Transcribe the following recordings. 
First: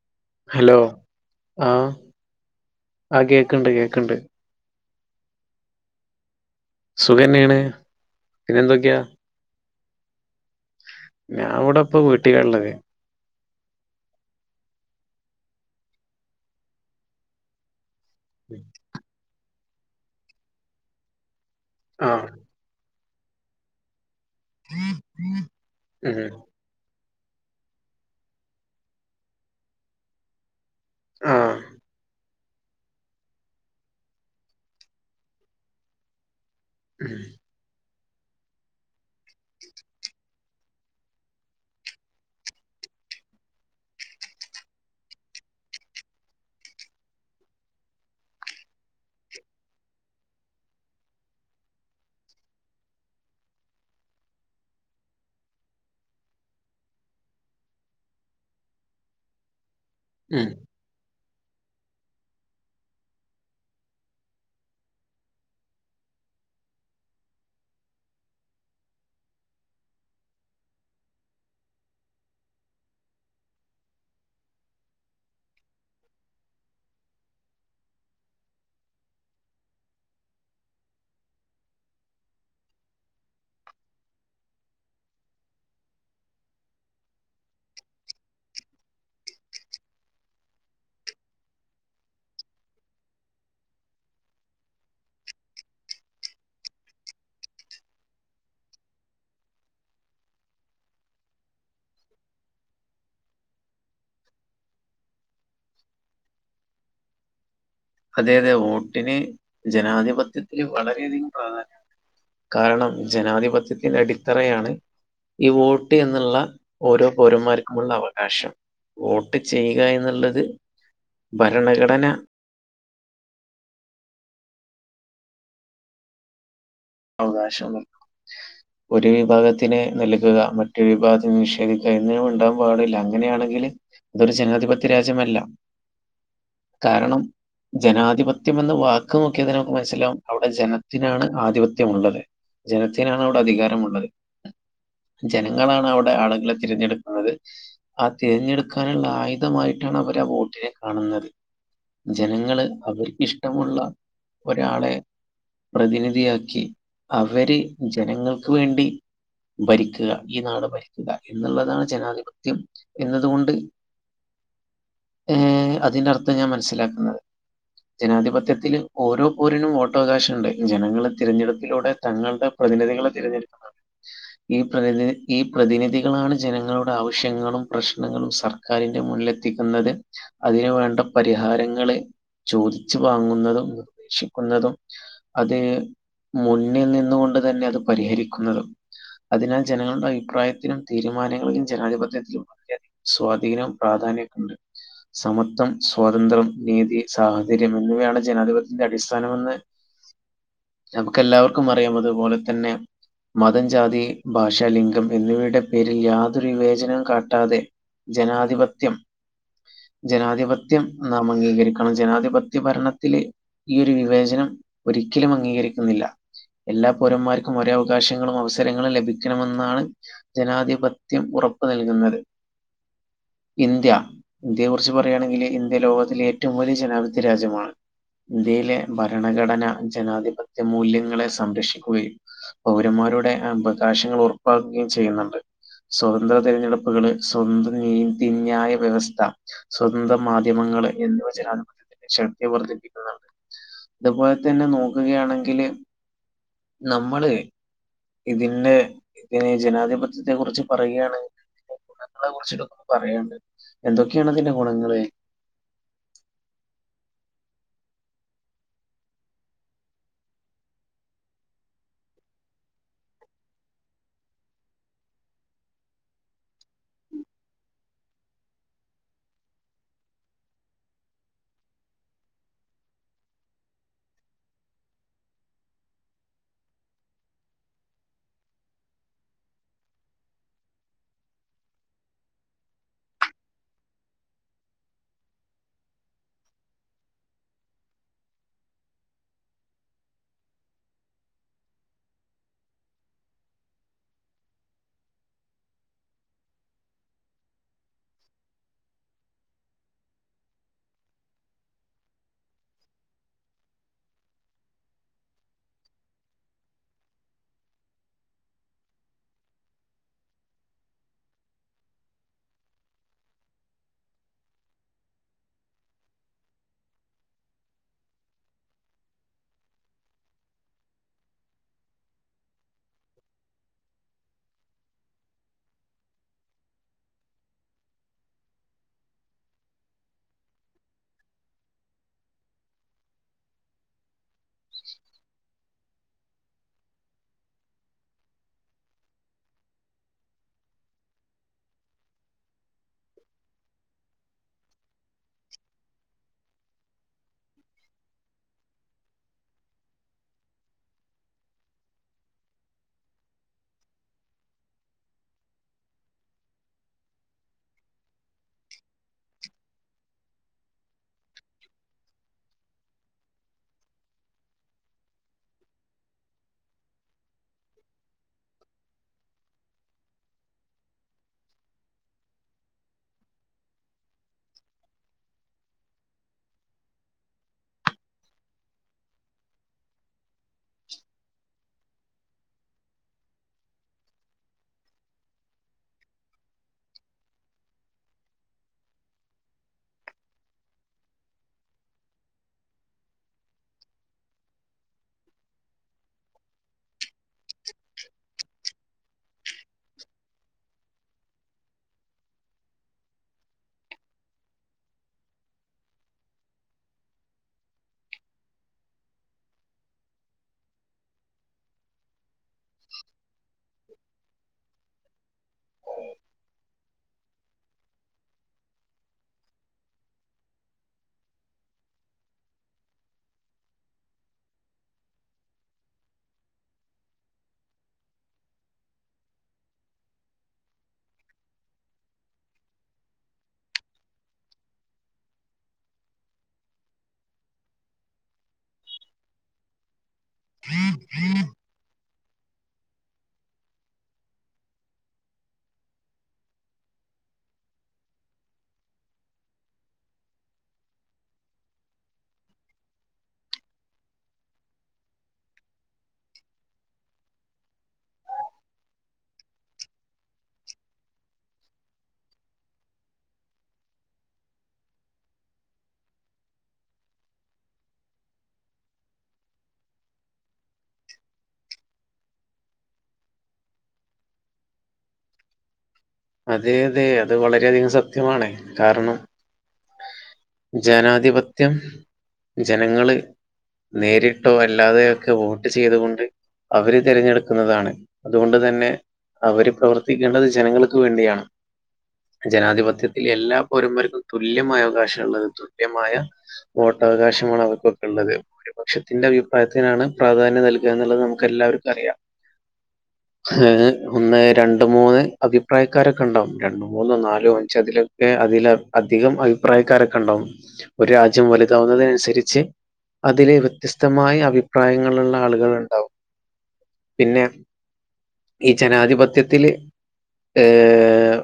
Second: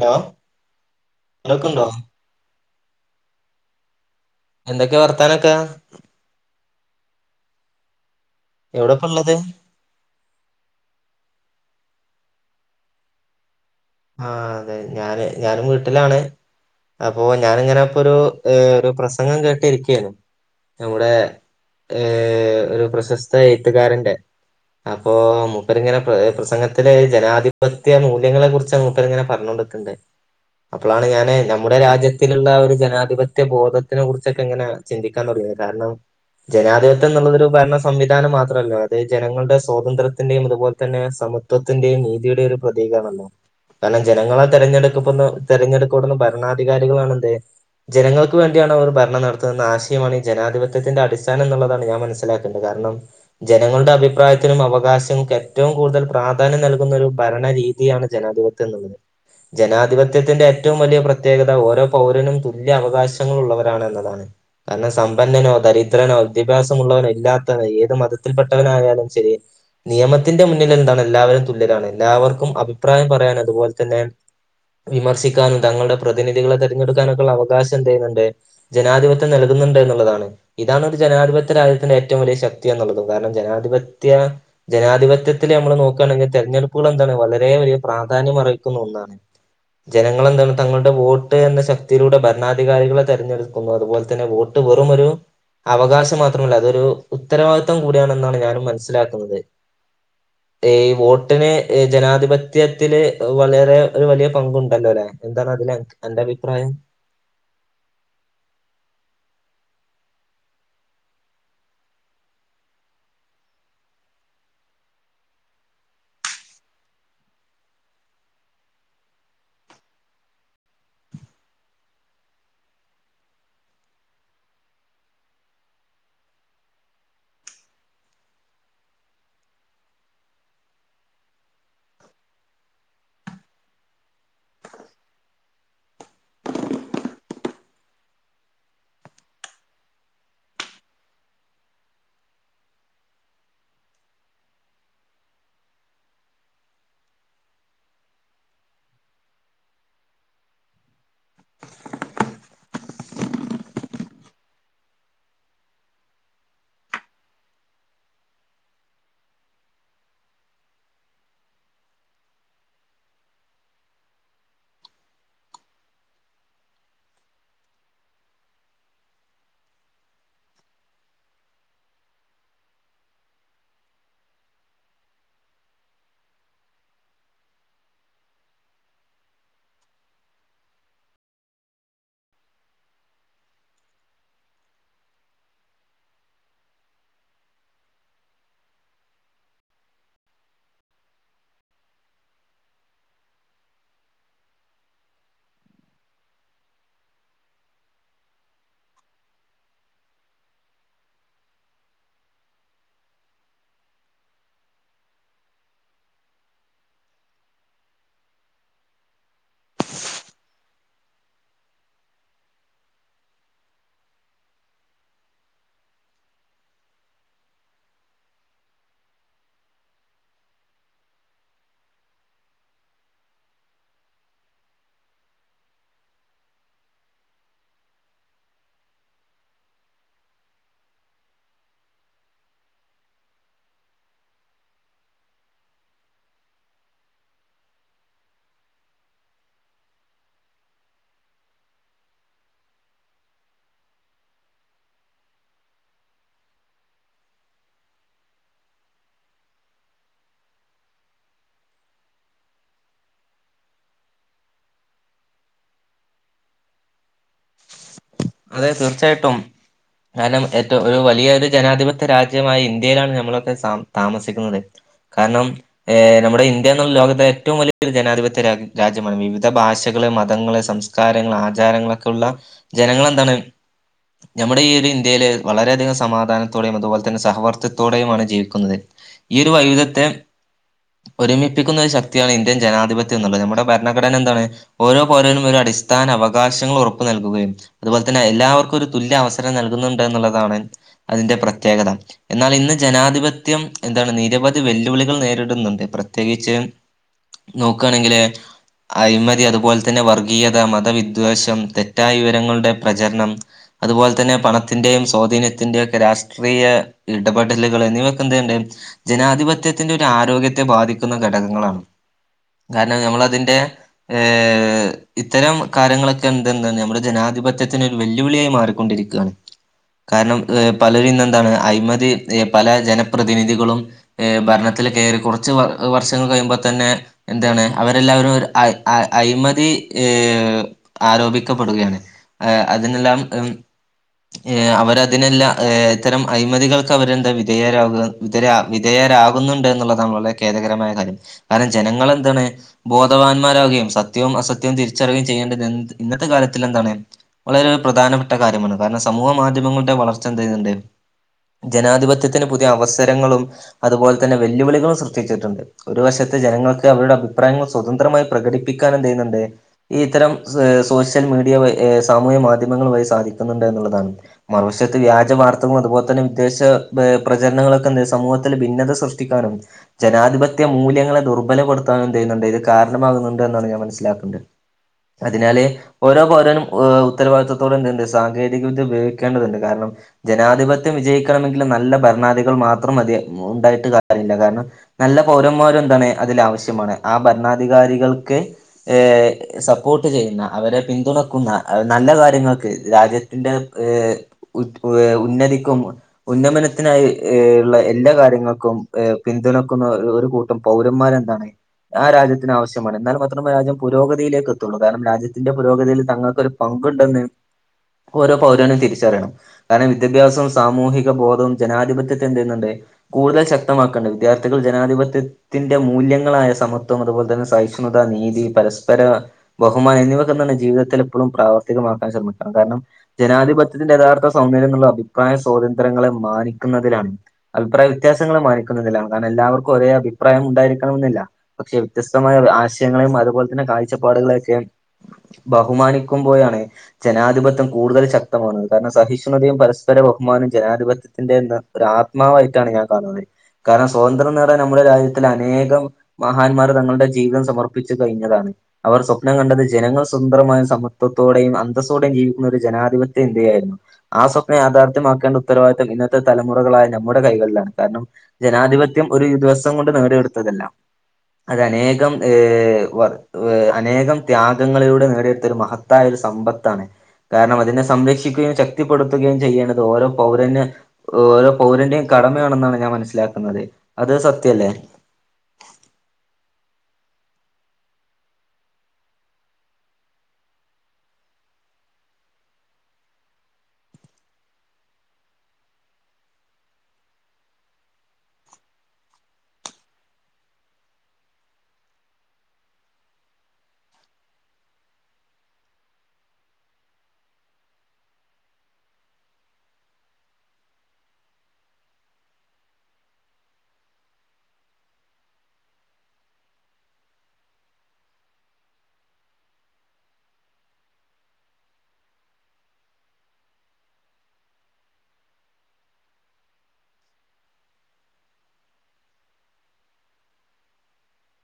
Hello hello കേൾക്കുണ്ടോ ആഹ് ആഹ് കേക്ക്‌ണ്ട് കേക്ക്‌ണ്ട് എന്തൊക്കേ വർത്താനൊക്കെ? സുഖെന്നേണ് എവ്ടെപ്പെള്ളെത്? ഞാൻ ഇവ്ടെപ്പ വീട്ടിലാള്ളെത് ആഹ് അതെ ഞാന് ഞാനും വീട്ട്ലാണ് അപ്പോ ഞാനിങ്ങെനെപ്പൊരൂ ഏഹ് ഒര് പ്രസങ്ങം കേട്ട് ഇരിക്ക്യേന്നു നമ്മുടേ ആഹ് ഏഹ് ഒരു പ്രശസ് ത എയ്ത്ത്കാരെന്റെ അപ്പോ മൂപ്പര്ങ്ങെനെ പ്ര ഉം പ്രസങ്ങ ത്തിലെ ജനാധിപത്യ മൂല്യങ്ങെളെ കുറിച്ച മുപ്പരിങ്ങെനെ പർഞ്ഞാേണ്ട്ക്ക്ണ്ട് അപ്പളാണ് ഞാന് ആഹ് നമ്മുടെ രാജ്യ ത്തില്ള്ള ആ ഒരു ജനാധിപത്യ ബോധത്ത്നെ കുർച്ചൊക്കെ ഇങ്ങെനെ ചിന്തിക്കാം തൊട്ങ്ങ്യേത് കാര്ണം ഉം ജനാധിപത്യംന്ന്ള്ളെതൊരു ഭര്ണ സംവിധാനം മാത്രെല്ലാ അത് ജനങ്ങൾടെ സ്വാതന്ത്രത്തിന്റെയും അത്പോൽ തന്നെ സമത്വത്തിന്റേയും നീതിയുടേം ഒരു പ്രതീകാണാല്ലോ കാര്ണം ജനങ്ങളാൽ തെരെഞ്ഞെട്ക്ക്പ്പ്ന്ന തെരെഞ്ഞെട്ക്കപ്പെട്ന്ന ഭരണാധികാരികളാണെന്ത് ജനങ്ങൾക്ക് വേണ്ടിയാണ് അവർ ഭരണം നടത്ത്ന്നെന്ന ആശയമാണ് ഈ ജനാധിപത്യത്തിന്റെ അടിസ്ഥാനംന്ന്ള്ളെതാണ് ഞാൻ മനസ്സിലാ ക്ക്‌ണ്ട് കാരണം ജനങ്ങൾടെ അഭിപ്രായത്തിനും അവകാശങ്ങക്കും ഏറ്റവും കൂട്തൽ പ്രാധാന്യം നൽകുന്നൊരു ഭരണ രീതിയാണ് ജനാധിപത്യംന്ന്ള്ളെത് ജനാധിപത്യത്തിന്റെ ഉം ഏറ്റവും വലിയ പ്ര പ്രത്യേകത ഓരോ പൗരനും തുല്യ അവകാശങ്ങളുള്ളവരാണ് എന്നതാണ്. കാരണം സമ്പന്നനോ ദരിദ്രനോ വിദ്യാഭ്യാസമുള്ളവനോ ഇല്ലാത്തവനോ ഏത് മതത്തിൽപ്പെട്ടവനായാലും ശെരി നിയമത്തിന്റെ മുന്നില് എന്താണ് എല്ലാവരും തുല്യാരാണ് എല്ലാവർക്കും അഭിപ്രായം പറയാൻ അത്പോലെ തന്നെ വിമർശിക്കാനും തങ്ങളുടെ പ്രതിനിധികളെ തെരഞ്ഞെട്ക്കാനൊക്കെള്ള അവകാശം എന്ത് ചെയ്യ്ന്ന്ണ്ട് ജനാധിപത്യം നൽക്ന്ന്ണ്ട് എന്ന്ള്ളതാണ്. ഇതാണ് ഒരു ജനാധിപത്യ രാജ്യത്തിന്റെ ഏറ്റവും വലിയ ശക്തി എന്ന്ള്ളതും കാരണം ജനാധിപത്യ ജനാധിപത്യത്തില് ഞമ്മള് നോക്കാണെങ്കി തെരഞ്ഞെടുപ്പുകള് എന്താണ് വളരെ വലിയ പ്രാധാന്യം അർഹിക്ക്‌ന്നഒന്നാണ്. ജനങ്ങളെന്താണ് തങ്ങളുടെ വോട്ട് എന്ന ശക്തിയിലൂടെ ഭരണാധികാരികളെ തെരഞ്ഞെട്ക്കുന്നു അത്പോലെ തന്നെ വോ വെറുംമൊരു അവകാശം മാത്രമല്ല അതൊരു ഉത്തരവാദിത്വം കൂടിയണെന്നാണ് ഞാനും മനസ്സിലാക്ക്‌ന്നത്. ഈ വോട്ടിനെ ജനാധിപ ത്യത്തില് വളരെ ഒരു വലിയ പങ്കുണ്ടല്ലോലേ എന്താണ് അതില് അന്റെ അഭിപ്രായം? അതെ അതെ വോട്ടിന് ജനാധിപത്യത്തില് വളരെയധികം പ്രാധാന്യം കാരണം ജനാധിപത്യത്തിന്റെ അടിത്തറയാണ് ഈ വോട്ട് എന്നുള്ള ഓരോ പൗരന്മാർക്കുമുള്ള അവകാശം വോട്ട് ചെയ്യുക എന്നുള്ളത് ഭരണഘടന അവകാശാന്ന് ഒരു വിഭാഗത്തിന് നൽകുക മറ്റൊരു വിഭാഗത്തിന് നിഷേധിക്കുക എന്നന്നും ഉണ്ടാകാൻ പാടില്ല അങ്ങനെയാണെങ്കില് അതൊരു ജനാധിപത്യ രാജ്യമല്ല കാരണം ജനാധിപത്യം എന്ന വാക്ക് നോക്കിയ തന്നെ നമുക്ക് മനസ്സിലാവും അവിടെ ജനത്തിനാണ് ആധിപത്യം ള്ളത് ജനത്തിനാണ് അവിടെ അധികാരമുള്ളത് ജനങ്ങളാണ് അവിടെ ആളുകളെ തിരഞ്ഞെടുക്കുന്നത് ആഹ് തിരഞ്ഞെടുക്കാനുള്ള ആയുധമായിട്ടാണ് അവർ ആഹ് വോട്ടിനെ കാണുന്നത് ജനങ്ങള് അവർക്കിക്ഷ്ടമുള്ള ഒരാളെ പ്രതിനിധിയാക്കി അവര് ജനങ്ങൾക്ക് വേണ്ടി ഭരിക്കുക ഈ നാട് ഭരിക്കുക എന്നുള്ളതാണ് ജനാധിപത്യം എന്നതു കൊണ്ട് ഏഹ് അതിന്റെ അർത്ഥം ഞാൻ മനസ്സിലാക്കുന്നത് ജനാധിപത്യത്തില് ഓരോ പൗരനും വോട്ടവകാശണ്ട് ജനങ്ങളെ തിരഞ്ഞെടു പ്പിലൂടെ തങ്ങളുടെ പ്രതിനിധികളെ തിരഞ്ഞെടുക്കാണ് ഈ പ്രതിനി ഈ പ്രതിനിധികളാണ് ജനങ്ങളുടെ ആവശ്യങ്ങളും പ്രശ്നങ്ങളും സർ കറിന്റെ മോൾല് എത്തിക്കുന്നത് അതിനു വേണ്ട പരിഹാരങ്ങള് ചോദിച്ചു വാങ്ങുന്നതും നിർദേശിക്കുന്നതും അതെ മുന്നിൽ നിന്നു കൊണ്ട് തന്നെ അത് പരിഹരിക്കുന്നതും അതിനാൽ ജനങ്ങളുടെ അഭിപ്രായത്തിനും തീരുമാനങ്ങളിലും ജനാധിപത്യത്തിലു സ്വാധീനം പ്രാധാന്യക്കെണ്ട് സമത്വം, സ്വാതന്ത്ര്യം, നീതി സാഹോദര്യം എന്നിവയാണ് ജനാധിപത്യന്റെ അടിസ്ഥാനമെന്ന് നമുക്ക് എല്ലാവർക്കും അറിയാം അതുപോലെ തന്നെ മതം, ജാതി, ഭാഷാ, ലിംഗം എന്നിവയുടെ പേരിൽ യാതൊരു വിവേചനം കാട്ടാതെ ജനാധിപത്യം ജനാധിപത്യം നാം അംഗീകരിക്കണം ജനാധിപത്യ ഭരണത്തില് ഈ ഒരു വിവേചനം ഒരിക്കലും അംഗീകരിക് ല്ല എല്ലാ പൗരന്മാർക്കും ഒരേ അവകാശങ്ങളും അവസരങ്ങളും ലഭിക്കണമെന്നാണ് ജനാധിപത്യം ഉറപ്പ് നൽകുന്നത്. ഇന്ത്യ ഇന്ത്യയെക്കുറിച്ച് പറയുകയാണെങ്കില് ഇന്ത്യ ലോകത്തിലെ ഏറ്റവും വലിയ ജനാധിപത്യ രാജ്യമാണ് ഇന്ത്യയിലെ ഭരണഘടനാ ജനാധിപത്യ മൂല്യങ്ങളെ സംരക്ഷിക്കുകയും പൗരന്മാരുടെ അവകാശങ്ങൾ ഉറപ്പാക്കുകയും ചെയ്യുന്നുണ്ട് സ്വതന്ത്ര തിരഞ്ഞെടുപ്പുകള് സ്വന്ത നീതിന്യായ വ്യവസ്ഥ സ്വതന്ത്ര മാധ്യമങ്ങള് എന്നിവ ജനാധിപത്യത്തിന്റെ ശക്തി വർധിപ്പിക്കുന്നുണ്ട് അതുപോലെ തന്നെ നോക്കുകയാണെങ്കില് നമ്മള് ഇതിന്ന് ഇനി ജനാധിപത്യത്തെ കുറിച്ച് പറയുകയാണെങ്കില് ഗുണങ്ങളെ കുറിച്ചിട്ടും പറയാണ്ട് എന്തൊക്കെയാണ് അതിന്റെ ഗുണങ്ങള് അതെ തീർച്ചയായിട്ടും കാരണം ഏറ്റവും ഒരു വലിയ ഒരു ജനാധിപത്യ രാജ്യമായ ഇന്ത്യയിലാണ് നമ്മളൊക്കെ താ താമസിക്കുന്നത് കാരണം ഏഹ് നമ്മുടെ ഇന്ത്യ എന്നുള്ള ലോകത്തെ ഏറ്റവും വലിയൊരു ജനാധിപത്യ രാ രാജ്യമാണ് വിവിധ ഭാഷകള് മതങ്ങള് സംസ് കാരങ്ങള് ആചാരങ്ങളൊക്കെ ഉള്ള ജനങ്ങൾളെന്താണ് ഞമ്മുടെ ഈ ഒരു ഇന്ത്യയില് വളരെയധികം സമാധാനത്തോടെയും അതുപോലെ തന്നെ സഹവർത്തത്തോടെയുമാണ് ജീവിക്കുന്നത്. ഈയൊരു വൈവിധത്തെ ഒരുമിപ്പിക്കുന്ന ഒരു ശക്തിയാണ് ഇന്ത്യൻ ജനാധിപത്യം എന്നുള്ളത് നമ്മുടെ ഭരണഘടന എന്താണ് ഓരോ പൗരനും ഒരു അടിസ്ഥാന അവകാശങ്ങൾ ഉറ പ്പ് നൽകുകയും അതുപോലെ തന്നെ എല്ലാവർക്കും ഒരു തുല്യ അവസരം നൽകുന്നുണ്ട് എന്നുള്ളതാണ് അതിന്റെ പ്രത്യേകത എന്നാൽ ഇന്ന് ജനാധിപത്യം എന്താണ് നിരവധി വെല്ലുവിളികൾ നേരിടുന്നുണ്ട് പ്രത്യേകിച്ച് നോക്കാണെങ്കില് അഴിമതി അതുപോലെ തന്നെ വർഗീയത, മതവിദ്വേഷം തെ റ്റായ വിവരങ്ങളുടെ പ്രചരണം അതുപോലെ തന്നെ പണത്തിന്റെയും സ്വാധീനത്തിൻ്റെ ഒക്കെ രാഷ്ട്രീയ ഇടപെടലുകൾ എന്നിവയൊക്കെ എന്തെയെണ്ട് ജനാധിപത്യത്തിന്റെ ഒരു ആരോഗ്യത്തെ ബാധിക്കുന്ന ഘടകങ്ങളാണ്. കാരണം ഞമ്മളതിന്റെ ഏഹ് ഇത്തരം കാര്യങ്ങളൊക്കെ എന്ത് [unintelligible] നമ്മുടെ ജനാധിപത്യത്തിന് ഒരു വെല്ലുവിളിയായി മാറിക്കൊണ്ടിരിക്കാണ്. കാരണം പലരും ഇന്നെന്താണ് അഴിമതി പല ജനപ്രതിനിധികളും ഭരണത്തില് കെയറി കൊറച്ച് വ വർഷങ്ങൾ കയിയുമ്പോ തന്നെ എന്താണ് അവരെല്ലാവരും ഒരു അ അയ് അയ്മതി ഏഹ് ആരോപി ക്കപ്പെടുകയാണ് ഏഹ് അതിനെല്ലാം ഉം ഏഹ് അവരതിനെല്ല ഏഹ് ഇത്തരം അയിമതികൾക്ക് അവരെന്താ വിധേയരാവുക വിധര വിധേയരാകുന്നുണ്ട് എന്നുള്ളതാ വളരെ ഖേദകരമായ കാര്യം കാരണം ജനങ്ങൾ എന്താണ് ബോധവാന്മാരകുകയും സത്യവും അസത്യവും തിരിച്ചറിയുകയും ചെയ്യേണ്ടത് എന്ത് ഇന്ന ത്തെ കാലത്തിൽ എന്താണ് വളരെ പ്രധാനപ്പെട്ട കാര്യമാണ് കാരണം സമൂഹ മാധ്യമങ്ങളുടെ വളർച്ച എന്ത് ചെയ്യുന്നുണ്ട് ജനാധിപത്യത്തിന് പുതിയ അവസരങ്ങളും അതുപോലെ തന്നെ വെല്ലുവിളികളും സൃഷ്ടിച്ചിട്ടുണ്ട് ഒരു വശത്തെ ജനങ്ങൾക്ക് അവരുടെ അഭിപ്രായങ്ങൾ സ്വതന്ത്രമായി പ്രകടിപ്പിക്കാനെ എന്ത് ചെയ്യുന്നുണ്ട് ഈ ഇത്തരം സ് സോഷ്യൽ മീഡിയ വഴി സാമൂഹ്യ മാധ്യമങ്ങൾ വഴി സാധിക്കുന്നുണ്ട് എന്നുള്ളതാണ് മറുവശത്ത് വ്യാജ വാർത്തകളും അതുപോലെ തന്നെ വിദ്വേശ പ്രചരണങ്ങളൊക്കെ സമൂഹത്തിെ ഭിന്നത സൃഷ്ടിക്കാനും ജനാധിപത്യ മൂല്യങ്ങളെ ദുർബലപ്പെടുത്താനും എന്തെയ്യുന്നുണ്ട് ഇത് കാരണമാകുന്നുണ്ട് എന്നാണ് ഞാൻ മനസ്സിലാക്കണ്ട് അതിനാല് ഓരോ പൗരനും ഉത്തരവാദിത്തതോടെ എന്തുണ്ട് സാങ്കേതികവിദ്യ ഉപയോഗിക്കേണ്ടതുണ്ട് കാരണം ജനാധിപത്യം വിജയിക്കണമെങ്കിൽ നല്ല ഭരണാധികൾ മാത്രം മതി ഉണ്ടായിട്ട് കാര്യല്ല കാരണം നല്ല പൗരന്മാരും എന്താണ് അതിൽ ആവശ്യമാണ് ആ ഭരണാധികാരികൾക്ക് ഏഹ് സപ്പോർട്ട് ചെയ്യുന്ന അവരെ പിന്തുണക്കുന്ന നല്ല കാര്യങ്ങൾക്ക് രാജ്യത്തിൻറെ ഏഹ് ഉ ഏ ഉന്നതിക്കും ഉന്നമനത്തിനായി ഉള്ള എല്ലാ കാര്യങ്ങൾക്കും പിന്തുണക്കുന്ന ഒരു കൂ പൗരന്മാരെന്താണ് ആ രാജ്യത്തിന് ആവശ്യമാണ് എന്നാ മാത്രമേ രാജ്യം പുരോഗതിയിലേക്ക് എത്തുള്ളൂ കാരണം രാജ്യത്തിന്റെ പുരോഗതിയിൽ തങ്ങൾക്കൊരു പങ്കുണ്ടെന്ന് ഓരോ പൗരനും തിരിച്ചറിയണം. കാരണം വിദ്യാഭ്യാസവും സാമൂഹിക ബോധവും ജനാധിപത്യ ചെയ്യണ്ട് കൂടുതൽ ശക്തമാക്കണ്ട് വിദ്യാർത്ഥികൾ ജനാധിപത്യം ത്തിന്റെ മൂല്യങ്ങളായ സമത്വം അതുപോലെ തന്നെ സഹിഷ്ണത നീതി, പരസ്പര ബഹുമാനം എന്നിവ ജീവിതത്തിൽ എപ്പോഴും പ്രാവർത്തികമാക്കാൻ ശ്രമിക്കണം. കാരണം ജനാധിപത്യത്തിന്റെ യഥാർത്ഥ സൗന്ദര്യംന്ന്ള്ള അഭിപ്രായ സ്വാതന്ത്ര്യങ്ങളെ മാനിക്കുന്നതിലാണ് അഭിപ്രായ വ്യത്യാസങ്ങള മാനിക്കുന്നതിലാണ്. കാരണം എല്ലാവർക്കും ഒരേ അഭിപ്രായം ഉണ്ടായിരിക്കണമെന്നില്ല പക്ഷെ വ്യത്യസ്തമായ ആശയങ്ങളെയും അതുപോലെ തന്നെ കാഴ്ചപ്പാടുകളെയൊക്കെ ബഹുമാനിക്കുമ്പോയാണ് ജനാധിപത്യം കൂടുതൽ ശക്തമാമാണ്ത്. കാരണം സഹിഷ്ണതയും പരസ്പരവും ബഹ്മാനും ജനാധിപത്യത്തിന്റെ ഒ ആത്മാവായിട്ടാണ് ഞാൻ കാണുന്നത് കാരണം സ്വാതന്ത്ര്യം നേറാൻ നമ്മുടെ രാജ്യത്തി അനേകം മഹാന്മാര് തങ്ങളുടെ ജീവിതം സമർപ്പിച്ചു കഴിഞ്ഞതാണ്. അവർ സ്വപ്നം കണ്ടത് ജനങ്ങൾ സുന്ത്രമായും സമത്വത്തോടെയും അന്തസ്ത്തോടെയും ജീവിക്കുന്ന ഒരു ജനാധിപത്യം ഇന്ത്യയായിരുന്നു ആ സ്വപ്നം യാഥാർത്ഥ്യമാക്കേണ്ട് ഉത്തരവാദിത്വം ഇന്നത്തെ തലമുറകളായ നമ്മുടെ കൈകളിലാണ് കാരണം ജനാധിപത്യം ഒരു ദിവസം കൊണ്ട് നേടിയെടുത്തതല്ല അത് അനേകം ഏഹ് വ അനേകം ത്യാഗങ്ങളിലൂടെ നേടിയെടുത്ത ഒരു മഹത്തായ ഒരു സമ്പത്താണ് കാരണം അതിനെ സംരക്ഷിക്കുകയും ശക്തിപ്പെടുത്തുകയും ചെയ്യണത് ഓരോ പൗരന് ഓരോ പൗരന്റെയും കടമയാണെന്നാണ് ഞാൻ മനസ്സിലാക്കുന്നത് അത് സത്യല്ലേ? അതെയതെ അത് വളരെയധികം സത്യമാണ്. കാരണം ജനാധിപത്യം ജനങ്ങള് നേരിട്ടോ അല്ലാതെയോക്കെ വോട്ട് ചെയ്തുകൊണ്ട് അവര് തിരഞ്ഞെടുക്കുന്നതാണ്. അതുകൊണ്ട് തന്നെ അവര് പ്രവർത്തിക്കേണ്ടത് ജനങ്ങള് ക്ക് വേണ്ടിയാണ് ജനാധിപത്യത്തിൽ എല്ലാപൗരന്മാർക്കും തുല്യമായ അവകാശള്ളത് തുല്യമായ വോട്ടവകാശമാണ് അവർക്കൊക്കെ ള്ളത് ഭൂരിപക്ഷത്തിന്റെ അഭിപ്രായത്തിനാണ് പ്രാധാന്യം നൽകുകന്നുള്ളത് നമുക്കെ എല്ലാവർക്കും അറിയാം ഏഹ് ഒന്ന് രണ്ട് മൂന്ന് അഭി അഭിപ്രായക്കാരൊക്കെണ്ടാവും രണ്ടോ മൂന്നോ നാലോ അഞ്ച് അതിലൊക്കെ അതിൽ അധികം അഭിപ്രായക്കാരൊക്കെണ്ടാവും ഒരു രാജ്യം വലുതാവുന്നതിനനുസരിച്ച് അതില് വ്യത്യസ്തമായ അഭിപ്രായങ്ങളുള്ള ആളുകളിണ്ടാവും പിന്ന ഈ ജനാധിപത്യത്തില് ഏഹ്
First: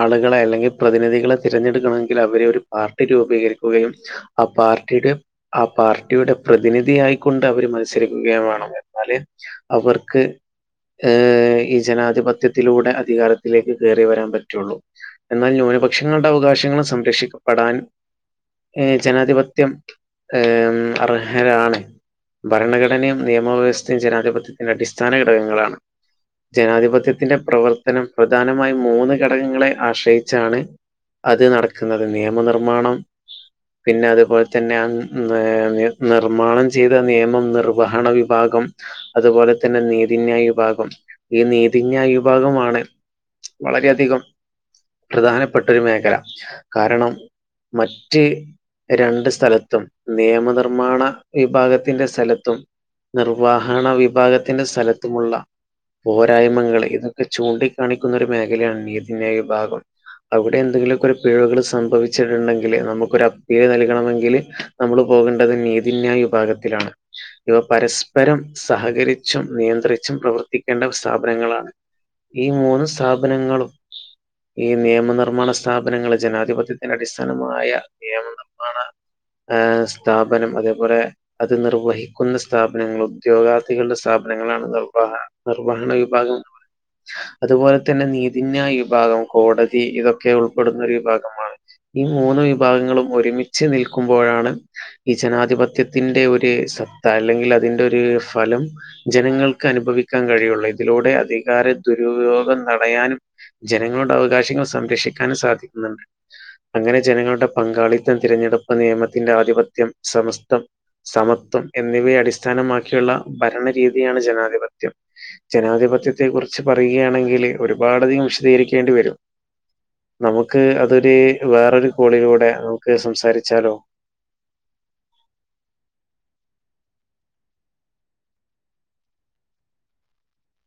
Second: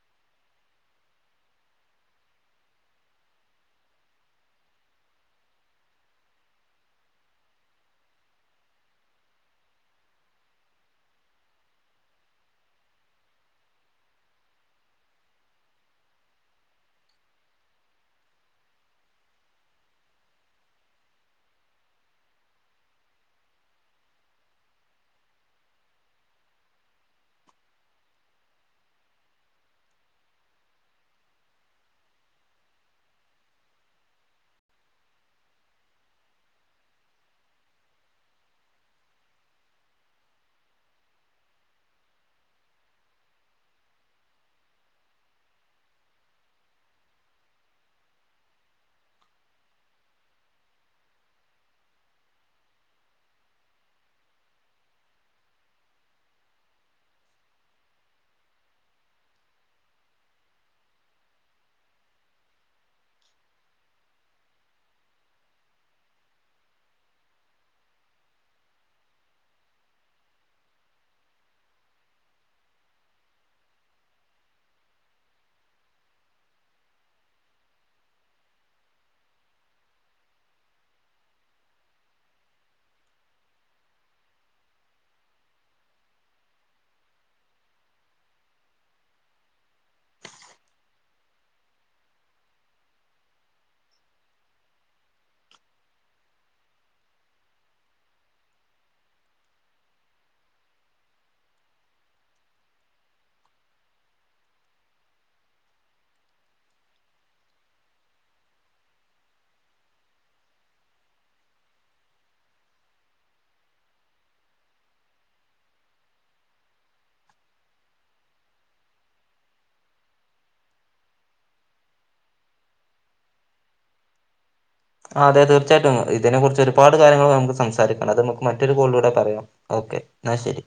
ആളുകളെ അല്ലെങ്കി പ്രതിനിധികളെ തിരഞ്ഞെടുക്കണമെങ്കിൽ അവരോരു പാർട്ടി രൂപീകരിക്കുകയും ആ പാർട്ടിടെ ആ പാർട്ടിയുടെ പ്രതിനിധിയായിക്കൊണ്ട് അവര് മത്സരിക്കുകയും വേണം എന്നാല് അവർക്ക് ഏഹ് ഈ ജനാധിപത്യത്തിലൂടെ അധികാരത്തിലേക്ക് കേറി വരാൻ പറ്റുള്ളൂ എന്നാ ന്യൂനപക്ഷങ്ങളുടെ അവകാശങ്ങൾ സംരക്ഷിക്കപ്പെടാൻ ഏഹ് ജനാധിപത്യം ഏഹ് അർഹരാണ് ഭരണഘടനയും നിയമവ്യവസ്ഥയും ജനാധിപത്യത്തിന് അടിസ്ഥാന ഘടകങ്ങളാണ് ജനാധിപത്യത്തിന്റെ പ്രവർത്തനം പ്രധാനമായും മൂന്ന് ഘടകങ്ങളെ ആശ്രയിച്ചാണ് അത് നടക്ന്നത് നിയമനിർമ്മാണം പിന്നെ അതുപോലെ തന്നെ ഏ നിർമ്മാണം ചെയ്ത നിയമ നിർവഹണ വിഭാഗം അതുപോലെ തന്നെ നീതിന്യായ വിഭാഗം ഈ നീതിന്യായ വിഭാഗമാണ് വളരെയധികം പ്രധാനപ്പെട്ടൊരു മേഖല കാരണം മറ്റ് രണ്ട് സ്ഥലത്തും നിയമനിർമ്മാണ വിഭാഗത്തിന്റെ സ്ഥലത്തും നിർവ്വാഹണ വിഭാഗത്തിന്റെ സ്ഥലത്തുമുള്ള പോരായ്മകൾ ഇതൊക്കെ ചൂണ്ടി കാണിക്കുന്നൊരു മേഖലയാണ് നീതിന്യായ വിഭാഗം അവിടെ ന്തെങ്കിലുമൊക്കെ പിഴവുകൾ സംഭവിച്ചിട്ടുണ്ടെങ്കില് നമുക്കൊരു അപ്പീല് നൽകണമെങ്കില് നമ്മള് പോകണ്ടത് നീതിന്യായ വിഭാഗത്തിലാണ് ഇവ പരസ്പരം സഹകരിച്ചും നിയന്ത്രിച്ചും പ്രവർത്തിക്കേണ്ട സ്ഥാപനങ്ങളാണ് ഈ മൂന്ന് സ്ഥാപനങ്ങളും ഈ നിയമനിർമ്മാണ സ്ഥാപനങ്ങള് ജനാധിപത്യത്തിന് അടിസ്ഥാനമായ നിയമനിർമ്മാണ ഏഹ് സ്ഥാപനം അതേപോലെ അത് നിർവഹിക്കുന്ന സ്ഥാപനങ്ങൾ ഉദ്യോഗാർത്ഥികളുടെ സ്ഥാപനങ്ങളാണ് നിർവഹ നിർവഹണ വിഭാഗം അതുപോലെ തന്നെ നീതിന്യായ വിഭാഗം കോടതി ഇതൊക്കെ ഉൾപ്പെടുന്ന ഒരു വിഭാഗമാണ് ഈ മൂന്ന് വിഭാഗങ്ങളും ഒരുമിച്ച് നിൽക്കുമ്പോഴാണ് ഈ ജനാധിപത്യത്തിന്റെ ഒരു സത്ത അല്ലെങ്കിൽ അതിന്റെ ഒരു ഫലം ജനങ്ങൾക്ക് അനുഭവിക്കാ കഴിയുള്ളൂ ഇതിലൂടെ അധികാരൻ ദുരുപയോഗം തടയാനും ജനങ്ങളുടെ അവകാശങ്ങൾ സംരക്ഷിക്കാനും സാധിക്കുന്നുണ്ട് അങ്ങനെ ജനങ്ങളുടെ പങ്കാളിത്തം തിരഞ്ഞെടുപ്പ് നിയമത്തിന്റെ ആധിപത്യം സമസ്തം സമത്വം എന്നിവയെ അടിസ്ഥാനമാക്കിയുള്ള ഭരണരീതിയാണ് ജനാധിപത്യം ജനാധിപത്യത്തെ കുറിച്ച് പറയുകയാണെങ്കില് ഒരുപാടധികം വിശദീകരിക്കേണ്ടി വരും നമുക്ക് അതൊരു വേറൊരു കോളിലൂടെ നമുക്ക് സംസാരിച്ചാലോ ആഹ് അതെ തീർച്ചയായിട്ടും ഇതിനെ കുറിച്ച് ഒരുപാട് കാര്യങ്ങൾ നമുക്ക് സംസാരിക്കണം അത് നമുക്ക് മറ്റൊരു കോളിലൂടെ പറയാം ഓക്കെ ന്ന ശരി